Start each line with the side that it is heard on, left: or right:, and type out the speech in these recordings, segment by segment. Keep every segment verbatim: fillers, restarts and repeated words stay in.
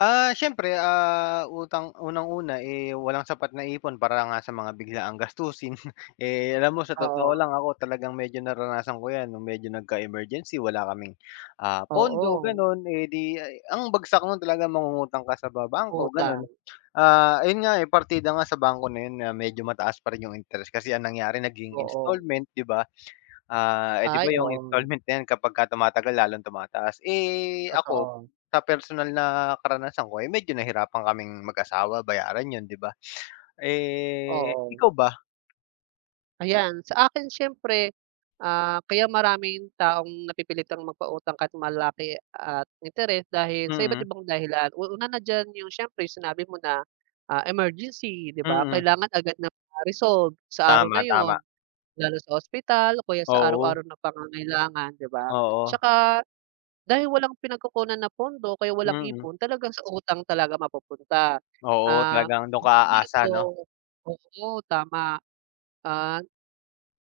left: Ah, siyempre, ah, utang unang-una, eh, walang sapat na ipon para nga sa mga biglaang gastusin. Eh, alam mo, sa
right: Oo.
left: totoo lang ako talagang medyo naranasan ko 'yan no'ng medyo nagka-emergency, wala kaming, ah, pondo,
right: Oo.
left: gano'n, eh, 'di ay ang bagsak no'n talaga mangungutang ka sa ba bangko gano'n.
right: Utang.
left: Ah, ayun nga, eh, partida nga sa bangko na 'yon na medyo mataas pa rin 'yong interest kasi ang nangyari naging
right: Oo.
left: installment, 'di ba. Ah, eh, 'di ba,
right: Ay
left: 'yong
right: oo.
left: installment na 'yan kapagka tumatagal lalong tumataas. Eh, ako,
right: Totoo.
left: sa personal na karanasan ko ay medyo nahirapan kaming mag-asawa bayaran 'yon, 'di ba. Eh,
right: Oo.
left: ikaw ba?
right: Ayan. Sa akin, siyempre, ah, kaya maraming taong napipilitang magpautang kahit malaki at interes dahil sa iba't
left: Mm.
right: ibang dahilan. U una na diyan, 'yong siyempre 'yong sinabi mo na, ah, emergency, 'di ba,
left: Mm.
right: kailangan agad na ma-resolve sa araw
left: Tama,
right: na 'yon,
left: tama.
right: lalo sa ospital o kaya sa
left: Oo.
right: araw-araw na pangangailangan, 'di ba.
left: Oo.
right: 'Tsaka, dahil walang pinagkukunan na pondo kaya walang
left: Mm.
right: ipon talagang sa utang talaga mapupunta.
left: Oo,
right: Ah,
left: talagang doon ka
right: bukod
left: aasa,
right: dito,
left: 'no.
right: oo, tama, an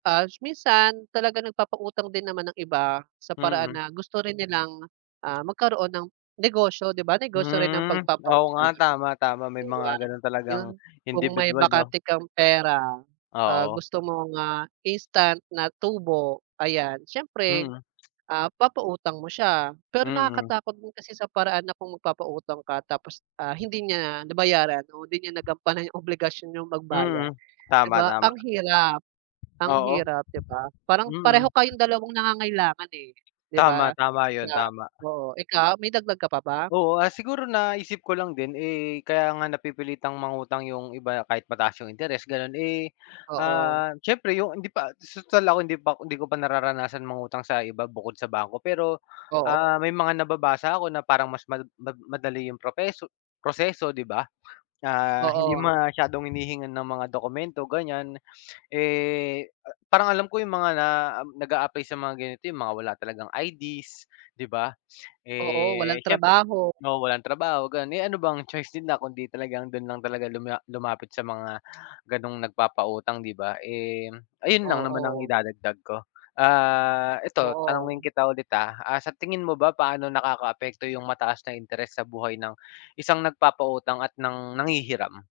right: tas minsan talaga nagpapautang din naman ang iba sa paraan
left: Mm.
right: na gusto rin nilang, ah, magkaroon ng negosyo, 'di ba, negosyo rin ang
left: Hmm, oo nga,
right: pagpapautang,
left: tama, tama. May
right: 'di
left: mga
right: ba.
left: gano'n talagang
right: 'Yon, kung may
left: indibidwal. 'no.
right: bakante kang pera, ah,
left: Oo.
right: gusto mong, ah, instant na tubo, ayan, siyempre,
left: Mm.
right: ah, papautang mo siya. Pero
left: Mm.
right: nakakatakot din kasi sa paraan na kung magpapautang ka tapos, ah, hindi niya nabayaran o hindi niya nagampanan 'yong obligasyon niyang magbayad,
left: Mm.
right: 'di
left: Tama.
right: ba.
left: tama.
right: Ang hirap, ang
left: Oo,
right: hirap, 'di ba, parang pareho
left: mm.
right: kayong dalawang nangangailangan, eh, 'di
left: Tama,
right: ba,
left: tama 'yon.
right: sa
left: Tama.
right: oo. Ikaw, may dagdag ka pa ba?
left: Oo. Ah, siguro naisip ko lang din, eh, kaya nga napipilitang mangutang 'yong iba, kahit mataas 'yong interes, gano'n, eh,
right: Oo.
left: ah, siyempre 'yong hindi pa 'di su tal ako hindi pa ko hindi ko pa nararanasan mangutang sa iba bukod sa bangko. Pero,
right: Oo.
left: ah, may mga nababasa ako na parang mas ma ma madali 'yong propeso proseso, 'di ba, ah, hindi
right: Oo.
left: masyadong hinihingan ng mga dokumento, ganiyan. Eh, a parang alam ko 'yong mga na um, nag-aaply sa mga ganito 'yong mga wala talagang I-Ds, 'di ba.
right: Oo, walang
left: Eh, siyemp
right: trabaho.
left: oo, walang trabaho, gano'n, eh, ano bang choice nila kundi talagang do'n lang talaga luma lumapit sa mga gano'ng nagpapautang, 'di ba. Eh, ayun lang naman ang
right: Oo.
left: idadagdag ko. Ah, ito tanungin
right: Oo.
left: kita ulit, ah, ah, sa tingin mo ba, paano nakakaapekto 'yong mataas na interes sa buhay ng, isang nagpapautang at ng nanghihiram?